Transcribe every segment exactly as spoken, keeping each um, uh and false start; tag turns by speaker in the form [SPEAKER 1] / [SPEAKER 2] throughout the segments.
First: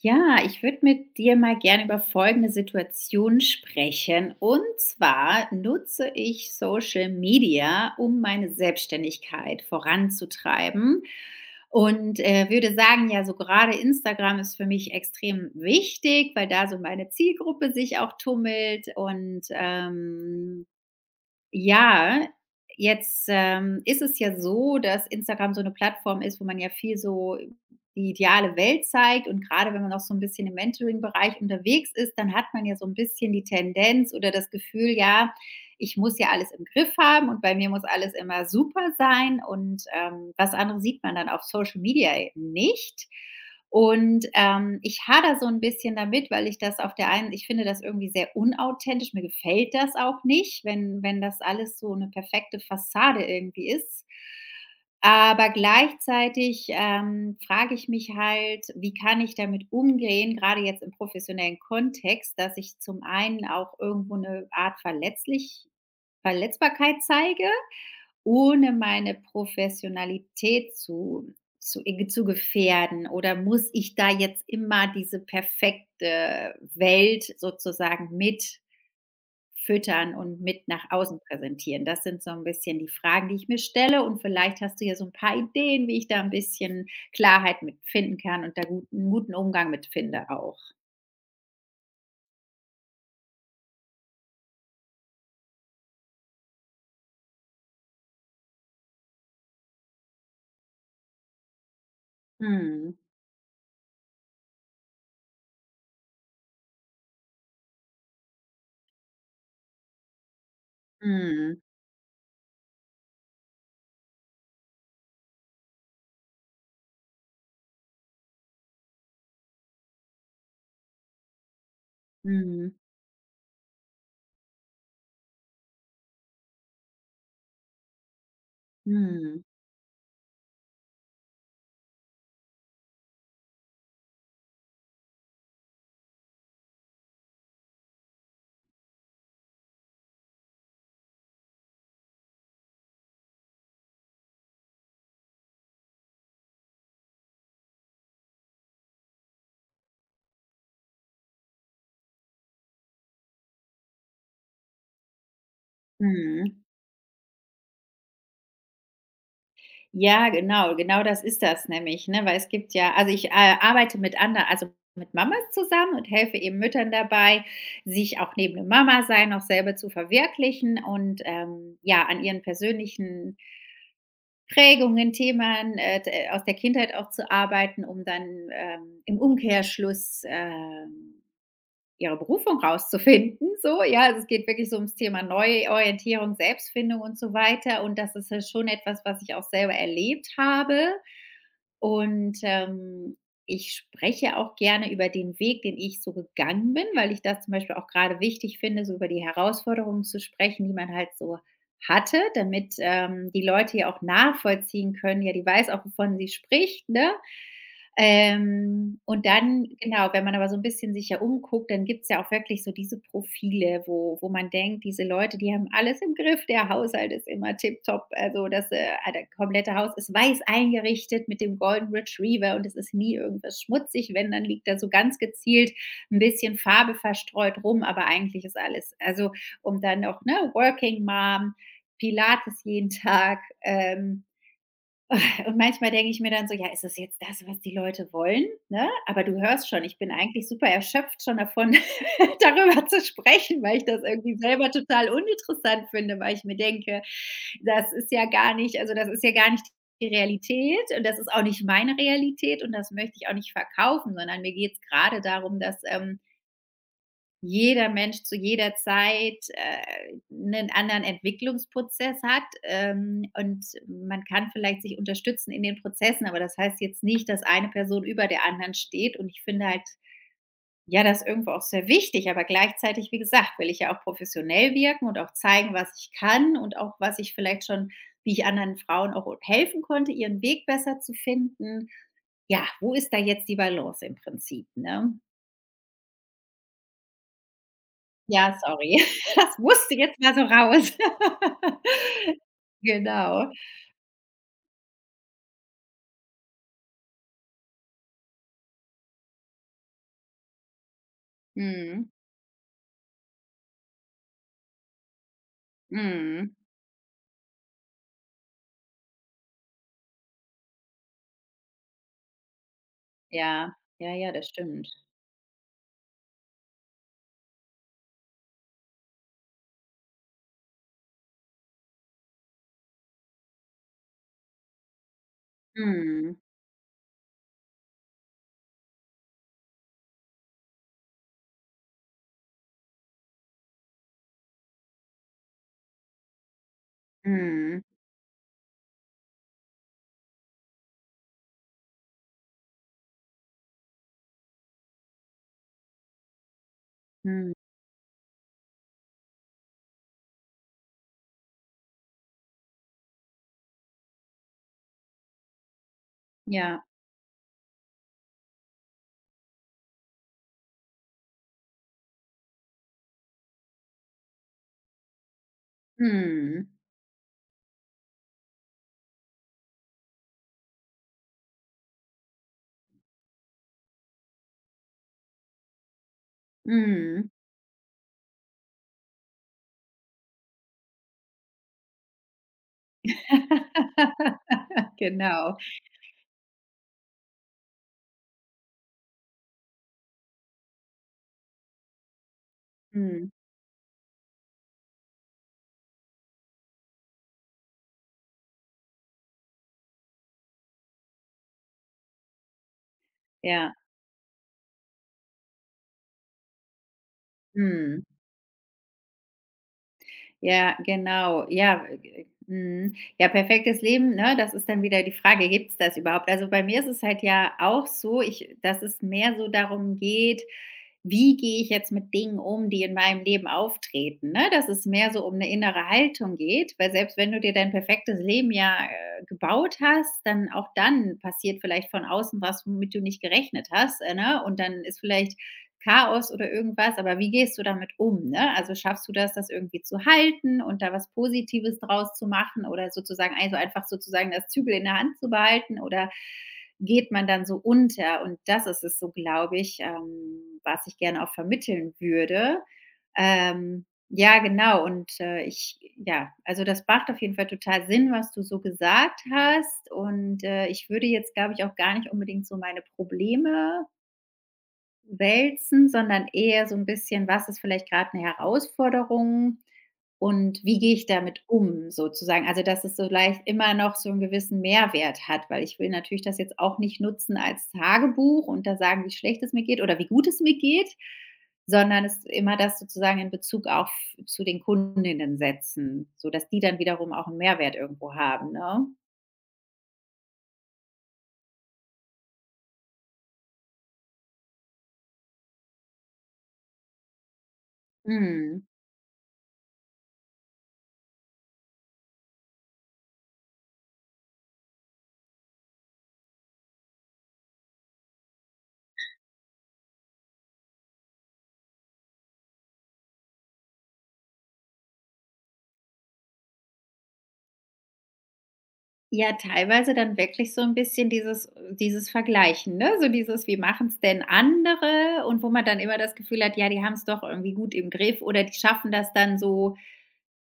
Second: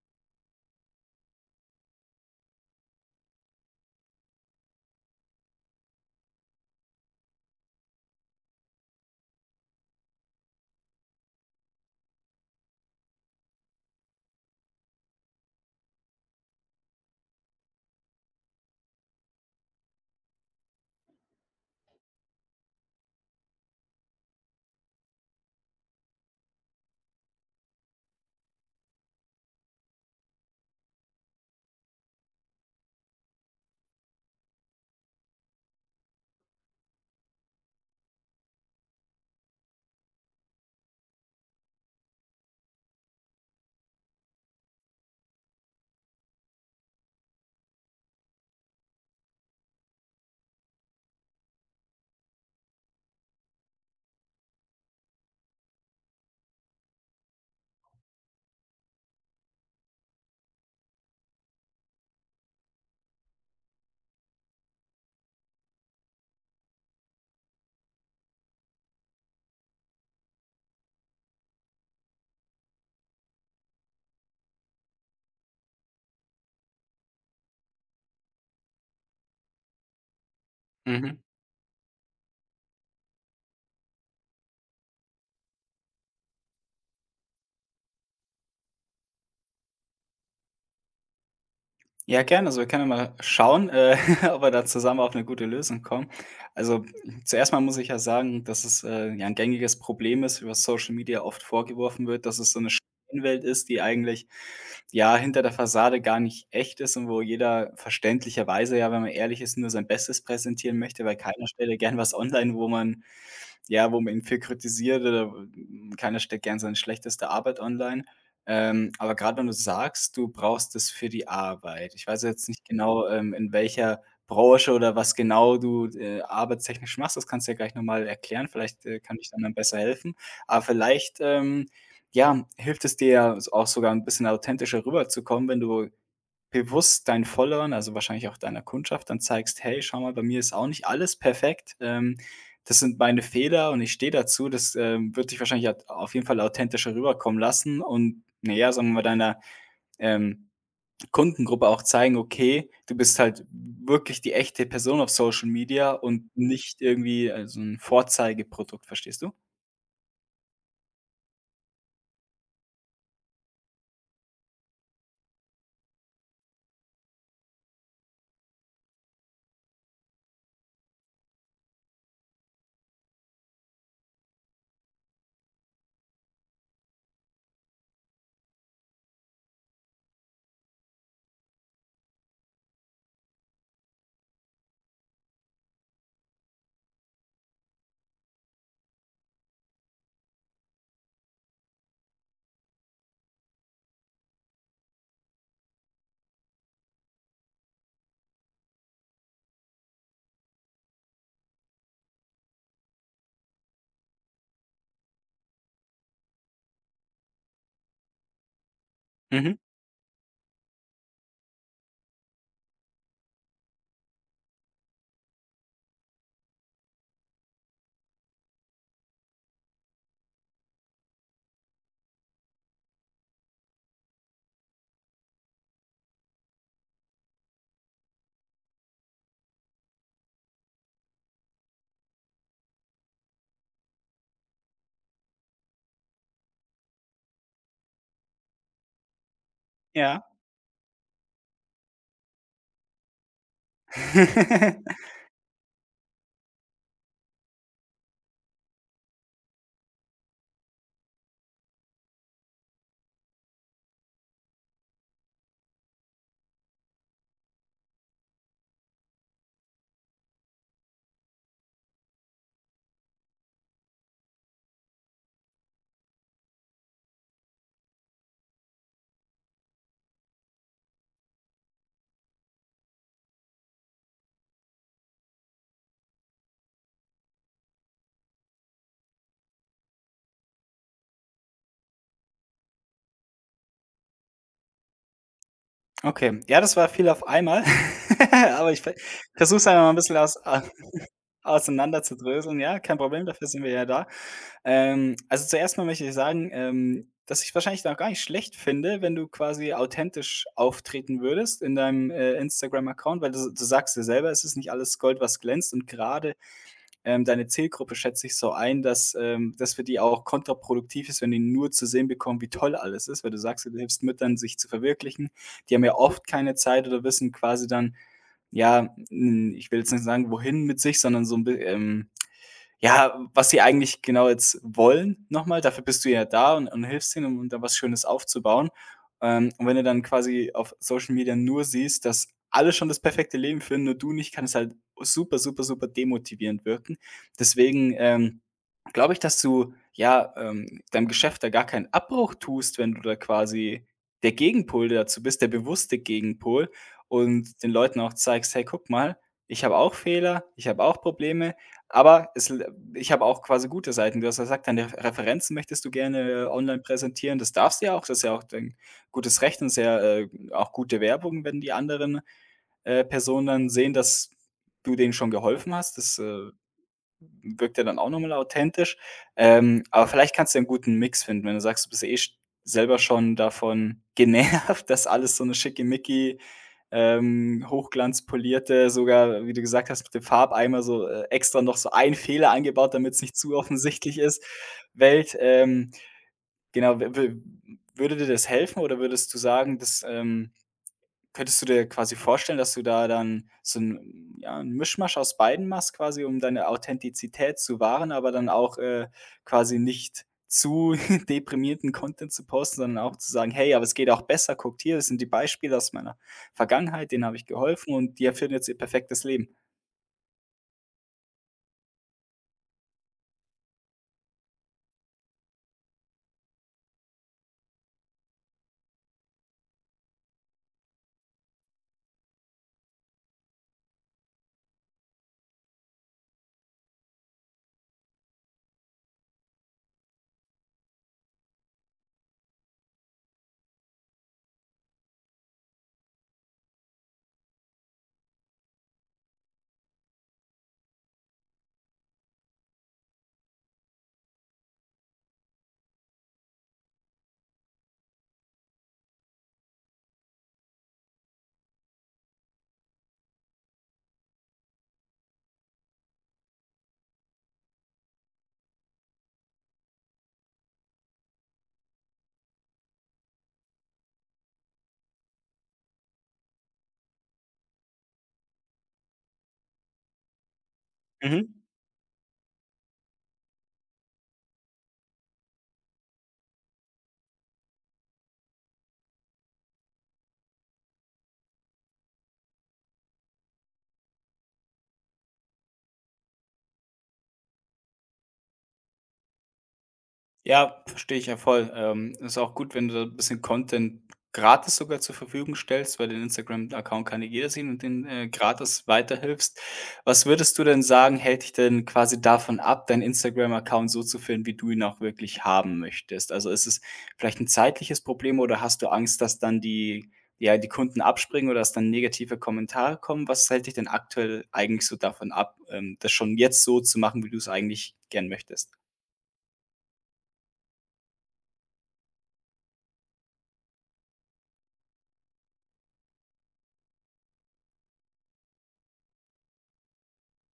[SPEAKER 1] Ja, ich würde mit dir mal gerne über folgende Situation sprechen. Und zwar nutze ich Social Media, um meine Selbstständigkeit voranzutreiben. Und äh, würde sagen, ja, so gerade Instagram ist für mich extrem wichtig, weil da so meine Zielgruppe sich auch tummelt. Und ähm, ja, jetzt, ähm, ist es ja so, dass Instagram so eine Plattform ist, wo man ja viel so die ideale Welt zeigt, und gerade wenn man auch so ein bisschen im Mentoring-Bereich unterwegs ist, dann hat man ja so ein bisschen die Tendenz oder das Gefühl: „Ja, ich muss ja alles im Griff haben und bei mir muss alles immer super sein“, und, ähm, was anderes sieht man dann auf Social Media eben nicht. Und, ähm, ich hadere so ein bisschen damit, weil ich das auf der einen ich finde das irgendwie sehr unauthentisch. Mir gefällt das auch nicht, wenn wenn das alles so eine perfekte Fassade irgendwie ist. Aber gleichzeitig, ähm, frage ich mich halt, wie kann ich damit umgehen, gerade jetzt im professionellen Kontext, dass ich zum einen auch irgendwo eine Art verletzlich Verletzbarkeit zeige, ohne meine Professionalität zu zu äh, zu gefährden, oder muss ich da jetzt immer diese perfekte Welt sozusagen mit füttern und mit nach
[SPEAKER 2] Mhm.
[SPEAKER 1] außen präsentieren? Das sind so ein bisschen die Fragen, die ich mir stelle, und vielleicht hast du ja so ein paar Ideen, wie ich da ein bisschen Klarheit mit finden kann und da guten einen guten Umgang mit finde auch.
[SPEAKER 2] Ja, gerne. Also, wir können ja mal schauen, äh, ob wir da zusammen auf eine gute Lösung kommen. Also, zuerst mal muss ich ja sagen, dass es, äh, ja ein gängiges Problem ist, über Social Media oft vorgeworfen wird, dass es so eine
[SPEAKER 1] Mhm.
[SPEAKER 2] Scheinwelt ist, die eigentlich, ja, hinter der Fassade gar nicht echt ist, und wo jeder verständlicherweise, ja, wenn man ehrlich ist, nur sein Bestes präsentieren möchte, weil keiner
[SPEAKER 1] Mhm.
[SPEAKER 2] stellt ja gern was online, wo man ja, wo man ihn viel kritisiert oder hm, keiner stellt gern seine schlechteste Arbeit online. Ähm, aber gerade wenn du sagst, du brauchst es für die Arbeit. Ich weiß jetzt nicht
[SPEAKER 1] Mhm.
[SPEAKER 2] genau, ähm, in welcher Branche oder was genau du, äh, arbeitstechnisch machst. Das kannst du ja gleich noch mal erklären. Vielleicht, äh, kann ich dann
[SPEAKER 1] Mhm.
[SPEAKER 2] dann besser helfen. Aber vielleicht, ähm, ja, hilft es dir ja so auch sogar ein bisschen authentischer rüberzukommen, wenn du bewusst deinen Followern, also wahrscheinlich auch deiner Kundschaft, dann zeigst: „Hey, schau mal, bei mir ist auch nicht alles perfekt. Ähm, das sind meine Fehler und ich stehe dazu.“ Das, ähm, wird dich wahrscheinlich at auf jeden Fall authentischer rüberkommen lassen und, naja, sagen wir mal, deiner, ähm, Kundengruppe auch zeigen: „Okay, du bist halt wirklich die echte Person auf Social Media und
[SPEAKER 1] Mhm.
[SPEAKER 2] nicht irgendwie, äh, so 'n Vorzeigeprodukt“, verstehst du?
[SPEAKER 1] Ja, genau, genau das ist das nämlich, ne? Weil es gibt ja also ich, äh, arbeite mit anderen, also mit Mamas zusammen und helfe eben Müttern dabei, sich auch neben dem Mama-Sein auch selber zu verwirklichen und, ähm, ja, an ihren persönlichen Prägungen, Themen, äh, d äh, aus der Kindheit auch zu arbeiten, um dann, ähm, im Umkehrschluss, ähm ihre Berufung rauszufinden, so, ja, also es geht wirklich so ums Thema Neuorientierung, Selbstfindung und so weiter, und das ist ja schon etwas, was ich auch selber erlebt habe, und, ähm, ich spreche auch gerne über den Weg, den ich so gegangen bin, weil ich das zum Beispiel auch gerade wichtig finde, so über die Herausforderungen zu sprechen, die man halt so hatte, damit, ähm, die Leute ja auch nachvollziehen können: „Ja, die weiß auch, wovon sie spricht“, ne? Ähm, und
[SPEAKER 2] Mhm,
[SPEAKER 1] dann genau, wenn man aber so ein bisschen sich ja umguckt, dann gibt's ja auch wirklich so diese Profile, wo wo man denkt, diese Leute, die haben alles im Griff, der Haushalt ist immer tipptopp, also das, äh ah, der komplette Haus ist weiß eingerichtet mit dem Golden Retriever und es ist nie irgendwas schmutzig. Wenn, dann liegt da so ganz gezielt ein bisschen Farbe verstreut rum, aber eigentlich ist alles also um dann noch, ne, Working Mom, Pilates jeden Tag, ähm und manchmal denke ich mir dann so: „Ja, ist das jetzt das, was die Leute wollen?“, ne? Aber du hörst schon, ich bin
[SPEAKER 2] ja.
[SPEAKER 1] eigentlich super erschöpft schon davon, darüber zu sprechen, weil ich das irgendwie selber total uninteressant finde, weil ich mir denke: „Das ist ja gar nicht also, das ist ja gar nicht die Realität, und das ist auch nicht meine Realität, und das möchte ich auch nicht verkaufen“, sondern mir geht es gerade darum, dass, ähm jeder Mensch zu jeder Zeit, äh, 'nen anderen Entwicklungsprozess hat, ähm, und man kann vielleicht sich unterstützen in den Prozessen, aber das heißt jetzt nicht, dass eine Person über der anderen steht, und ich finde halt, ja, das ist irgendwo auch sehr wichtig, aber gleichzeitig, wie gesagt, will ich ja auch professionell wirken und auch zeigen, was ich kann, und auch, was ich vielleicht schon wie ich anderen Frauen auch helfen konnte, ihren Weg besser zu finden. Ja, wo ist da jetzt die Balance im Prinzip, ne?
[SPEAKER 2] Okay, ja, das war viel auf einmal,
[SPEAKER 1] Ja,
[SPEAKER 2] aber ich
[SPEAKER 1] sorry.
[SPEAKER 2] versuche
[SPEAKER 1] Das
[SPEAKER 2] es einfach mal
[SPEAKER 1] musste
[SPEAKER 2] ein bisschen
[SPEAKER 1] jetzt mal
[SPEAKER 2] aus
[SPEAKER 1] so raus.
[SPEAKER 2] auseinander zu dröseln, ja, kein Problem, dafür
[SPEAKER 1] Genau.
[SPEAKER 2] sind wir ja da. Ähm, also zuerst mal möchte ich sagen, ähm, dass ich wahrscheinlich noch gar nicht schlecht finde, wenn du quasi authentisch auftreten würdest in
[SPEAKER 1] Mhm.
[SPEAKER 2] deinem, äh, Instagram-Account, weil du du sagst ja selber, es ist nicht alles Gold, was glänzt, und gerade,
[SPEAKER 1] Mhm.
[SPEAKER 2] ähm, deine Zielgruppe schätze ich so ein, dass, ähm das für die auch kontraproduktiv ist, wenn die nur zu sehen bekommen, wie toll alles ist, weil du sagst ja,
[SPEAKER 1] Ja.
[SPEAKER 2] du hilfst
[SPEAKER 1] Ja, ja,
[SPEAKER 2] Müttern,
[SPEAKER 1] das
[SPEAKER 2] sich zu
[SPEAKER 1] stimmt.
[SPEAKER 2] verwirklichen. Die haben ja oft keine Zeit oder wissen quasi dann, ja, hm, ich will jetzt nicht sagen, wohin mit sich, sondern so ein bi ähm, ja, was sie eigentlich genau jetzt wollen nochmal. Dafür bist du ja
[SPEAKER 1] Mhm.
[SPEAKER 2] da und und hilfst ihnen, um um da was Schönes aufzubauen. Ähm, und wenn du dann quasi auf Social Media nur siehst, dass alle schon das perfekte Leben führen, nur du nicht, kann es halt super, super, super demotivierend wirken.
[SPEAKER 1] Mhm.
[SPEAKER 2] Deswegen, ähm glaube ich, dass du, ja, ähm, deinem Geschäft da gar keinen Abbruch tust, wenn du da quasi der Gegenpol dazu bist, der bewusste Gegenpol,
[SPEAKER 1] Mhm.
[SPEAKER 2] und den Leuten auch zeigst: „Hey, guck mal, ich habe auch Fehler, ich habe auch Probleme, aber es l ich habe auch quasi gute Seiten.“ Du hast ja gesagt, deine Referenzen möchtest du gerne, äh, online
[SPEAKER 1] Ja.
[SPEAKER 2] präsentieren. Das darfst du ja auch, das ist ja auch dein gutes Recht und sehr äh, auch gute Werbung, wenn die anderen, äh, Personen dann sehen, dass du denen schon geholfen hast. Das, äh,
[SPEAKER 1] Mhm.
[SPEAKER 2] wirkt ja dann auch nochmal authentisch. Ähm, aber vielleicht kannst du einen guten Mix finden, wenn du sagst, du bist eh sch selber schon davon genervt, dass alles so 'ne schickimicki,
[SPEAKER 1] Mhm.
[SPEAKER 2] ähm, hochglanzpolierte sogar, wie du gesagt hast, mit dem Farbeimer so, äh, extra noch so ein Fehler eingebaut, damit es nicht zu offensichtlich ist, Welt.
[SPEAKER 1] Genau.
[SPEAKER 2] Ähm, genau, w w würde dir das helfen oder würdest du sagen, dass ähm könntest du dir quasi vorstellen, dass du da
[SPEAKER 1] Mhm.
[SPEAKER 2] dann so 'n ja, 'n Mischmasch aus beiden machst quasi, um deine Authentizität zu wahren, aber dann auch, äh, quasi nicht zu deprimierten Content zu posten, sondern auch zu sagen: „Hey,
[SPEAKER 1] Ja.
[SPEAKER 2] aber es geht auch besser. Guckt hier, das sind die Beispiele aus meiner Vergangenheit, denen habe ich geholfen
[SPEAKER 1] Mhm.
[SPEAKER 2] und die findet jetzt ihr perfektes Leben.“
[SPEAKER 1] Ja, genau. Ja, äh, mhm. Ja, perfektes Leben, ne, das ist dann wieder die Frage, gibt's das überhaupt? Also, bei mir ist es halt ja auch so, ich dass es mehr so darum geht, wie gehe ich jetzt mit Dingen um, die in meinem Leben auftreten, ne? Dass es mehr so um eine innere Haltung geht, weil selbst wenn du dir dein perfektes Leben ja, äh, gebaut hast, dann auch dann passiert vielleicht von außen was, womit du nicht gerechnet hast, äh, ne? Und dann ist vielleicht Chaos oder irgendwas, aber wie gehst du damit um, ne? Also, schaffst du das, das irgendwie zu halten und da was Positives draus zu machen, oder sozusagen also, einfach sozusagen das Zügel in der Hand zu behalten, oder geht man dann so unter? Und das ist es so, glaube ich, ähm, was ich gerne auch vermitteln würde. Ähm, ja, genau und, äh, ich ja, also, das macht auf jeden Fall total Sinn, was du so gesagt hast, und, äh, ich würde jetzt, glaube ich, auch gar nicht unbedingt so meine Probleme wälzen, sondern eher so ein bisschen: Was ist vielleicht gerade eine Herausforderung und wie gehe ich damit
[SPEAKER 2] Mhm.
[SPEAKER 1] um sozusagen? Also, dass es so leicht immer noch so einen gewissen Mehrwert hat, weil ich will natürlich das jetzt auch nicht nutzen als Tagebuch und da sagen, wie schlecht es mir geht oder wie gut es mir geht, sondern es immer das sozusagen in Bezug auf zu den Kundinnen setzen, sodass die dann wiederum auch einen Mehrwert irgendwo haben, ne?
[SPEAKER 2] Ja, verstehe ich ja voll. Ähm, ist auch gut, wenn du da 'n bisschen Content gratis sogar zur Verfügung stellst, weil den Instagram-Account kann ja jeder sehen und den, äh,
[SPEAKER 1] Mhm.
[SPEAKER 2] gratis weiterhilfst. Was würdest du denn sagen, hält dich denn quasi davon ab, deinen Instagram-Account so zu führen, wie du ihn auch wirklich haben möchtest? Also, ist es vielleicht ein zeitliches Problem oder hast du Angst, dass dann die ja, die Kunden abspringen oder dass dann negative Kommentare kommen? Was hält dich denn aktuell eigentlich so davon ab, ähm, das schon jetzt so zu machen, wie du es eigentlich gern möchtest?
[SPEAKER 1] Ja, teilweise dann wirklich so ein bisschen dieses dieses Vergleichen, ne? So dieses: „Wie machen es denn andere?“ Und wo man dann immer das Gefühl hat: „Ja, die haben es doch irgendwie gut im Griff“, oder die schaffen das dann so,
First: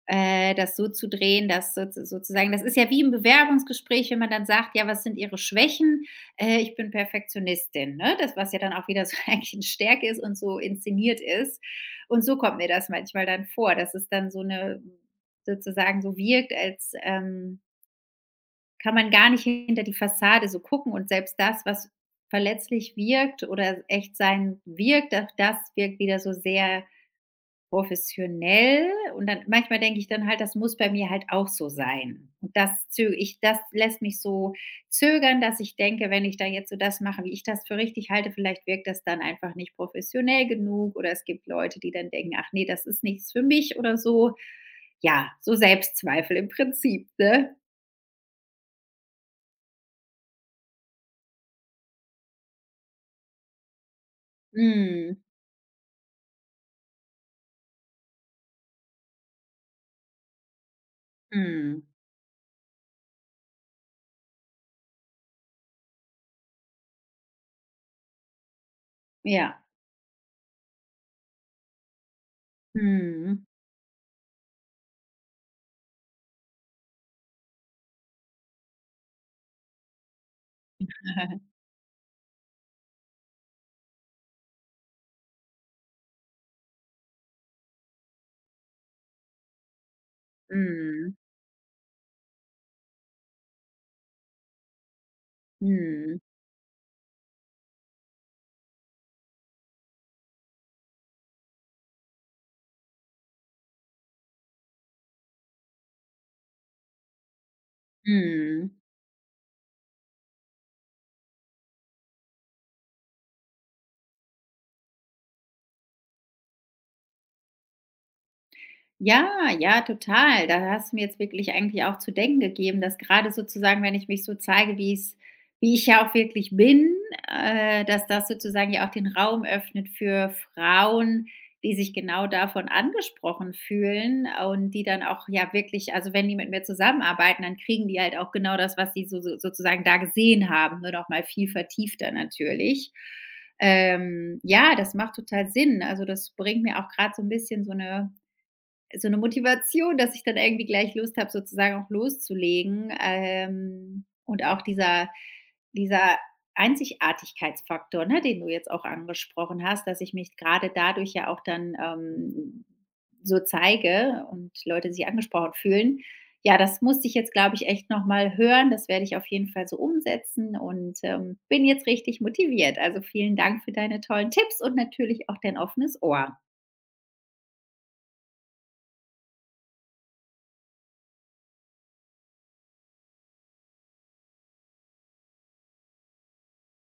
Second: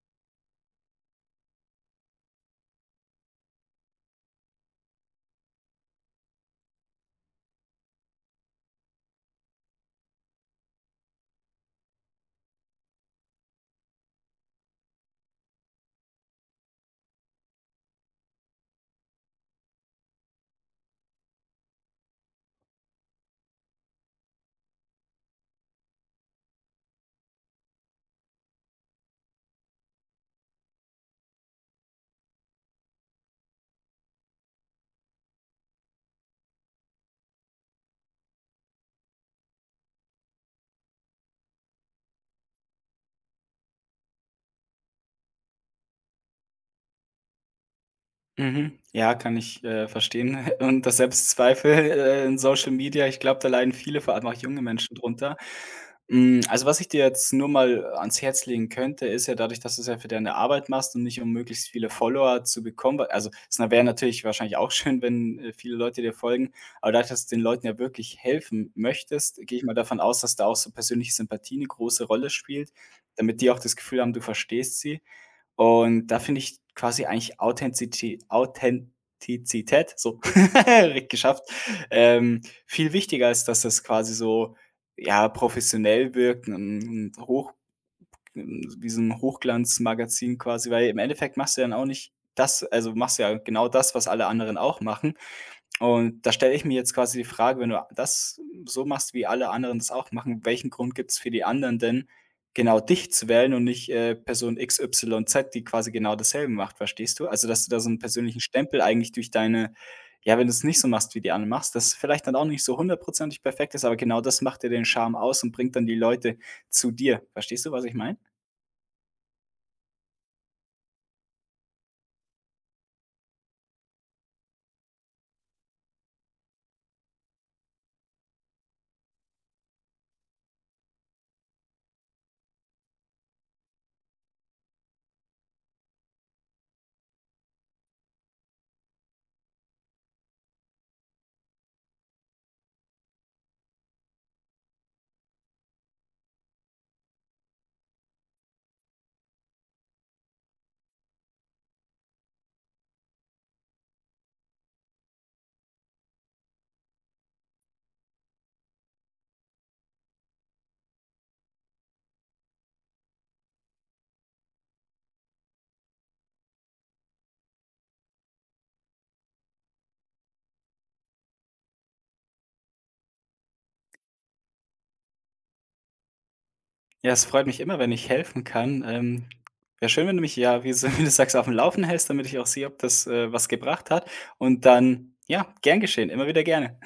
[SPEAKER 1] äh, das so zu drehen, dass sozu sozusagen das ist ja wie im Bewerbungsgespräch, wenn man dann sagt: „Ja, was sind Ihre Schwächen?“ „Äh, Ich bin Perfektionistin“, ne? Das, was ja dann auch wieder so eigentlich 'ne Stärke ist und so inszeniert ist. Und so kommt mir das manchmal dann vor, dass es dann so eine sozusagen so wirkt, als, ähm kann man gar nicht hinter die Fassade so gucken, und selbst das, was verletzlich wirkt oder echt sein wirkt, auch das wirkt wieder so sehr professionell, und dann manchmal denke ich dann halt, das muss bei mir halt auch so sein. Und das zö ich das lässt mich so zögern, dass ich denke, wenn ich da jetzt so das mache, wie ich das für richtig halte, vielleicht wirkt das dann einfach nicht professionell genug, oder es gibt Leute, die dann denken, ach nee, das ist nichts für mich oder so. Ja, so Selbstzweifel im Prinzip, ne?
[SPEAKER 2] Mhm. Ja, kann ich, äh, verstehen. Und das Selbstzweifel, äh, in Social Media, ich glaube, da leiden viele, vor allem auch junge Menschen
[SPEAKER 1] Mhm.
[SPEAKER 2] drunter. Hm, also, was ich dir jetzt nur mal ans Herz legen könnte, ist ja dadurch, dass du's ja für deine Arbeit machst und nicht um möglichst
[SPEAKER 1] Mhm.
[SPEAKER 2] viele Follower zu bekommen, weil also, es wäre natürlich wahrscheinlich auch schön, wenn, äh, viele Leute dir folgen, aber dadurch, dass du den Leuten ja wirklich helfen möchtest, gehe
[SPEAKER 1] Ja.
[SPEAKER 2] ich mal davon aus, dass da auch so persönliche Sympathie eine große Rolle spielt, damit
[SPEAKER 1] Mhm.
[SPEAKER 2] die auch das Gefühl haben, du verstehst sie. Und da finde ich quasi eigentlich Authenziti Authentizität, so, direkt geschafft, ähm, viel wichtiger ist, dass das quasi so, ja, professionell wirkt, 'n 'n hoch wie so 'n Hochglanzmagazin quasi, weil im
[SPEAKER 1] Mhm.
[SPEAKER 2] Endeffekt machst du ja dann auch nicht das also, machst du ja genau das, was alle anderen auch machen.
[SPEAKER 1] Mhm.
[SPEAKER 2] Und da stelle ich mir jetzt quasi die Frage, wenn du das so machst, wie alle anderen das auch machen, welchen Grund gibt es für die anderen denn, genau dich zu wählen und nicht, äh, Person X Y Z, die quasi genau dasselbe macht, verstehst du? Also, dass du da so einen persönlichen
[SPEAKER 1] Mhm.
[SPEAKER 2] Stempel eigentlich durch deine ja, wenn du es nicht so machst, wie die anderen machst, das vielleicht dann auch nicht so hundertprozentig perfekt ist, aber genau das macht ja den Charme aus und bringt dann die Leute zu dir. Verstehst du, was ich meine?
[SPEAKER 1] Ja, ja, total. Da hast du mir jetzt wirklich eigentlich auch zu denken gegeben, dass gerade sozusagen, wenn ich mich so zeige, wie es wie ich ja auch wirklich bin, äh, dass das sozusagen ja auch den Raum öffnet für Frauen, die sich genau davon angesprochen fühlen, und die dann auch ja wirklich also, wenn die mit mir zusammenarbeiten, dann kriegen die halt auch genau das, was sie so so sozusagen da gesehen haben, nur noch mal viel vertiefter natürlich. Ähm, ja, das macht total Sinn. Also, das bringt mir auch gerade so ein bisschen so eine so eine Motivation, dass ich dann irgendwie gleich Lust habe, sozusagen auch loszulegen, ähm, und auch dieser dieser Einzigartigkeitsfaktor, ne, den du jetzt auch angesprochen hast, dass ich mich gerade dadurch ja auch dann, ähm, so zeige und Leute sich angesprochen fühlen. Ja, das musste ich jetzt, glaube ich, echt noch mal hören. Das werde ich auf jeden Fall so umsetzen und, ähm, bin jetzt richtig motiviert. Also, vielen Dank für deine tollen Tipps und natürlich auch dein offenes Ohr.
[SPEAKER 2] Ja, es freut mich immer, wenn ich helfen kann. Ähm, wäre schön, wenn du mich ja, wie so wie du sagst, auf dem Laufen hältst, damit ich auch sehe, ob das, äh, was gebracht hat. Und dann, ja, gern geschehen, immer wieder gerne.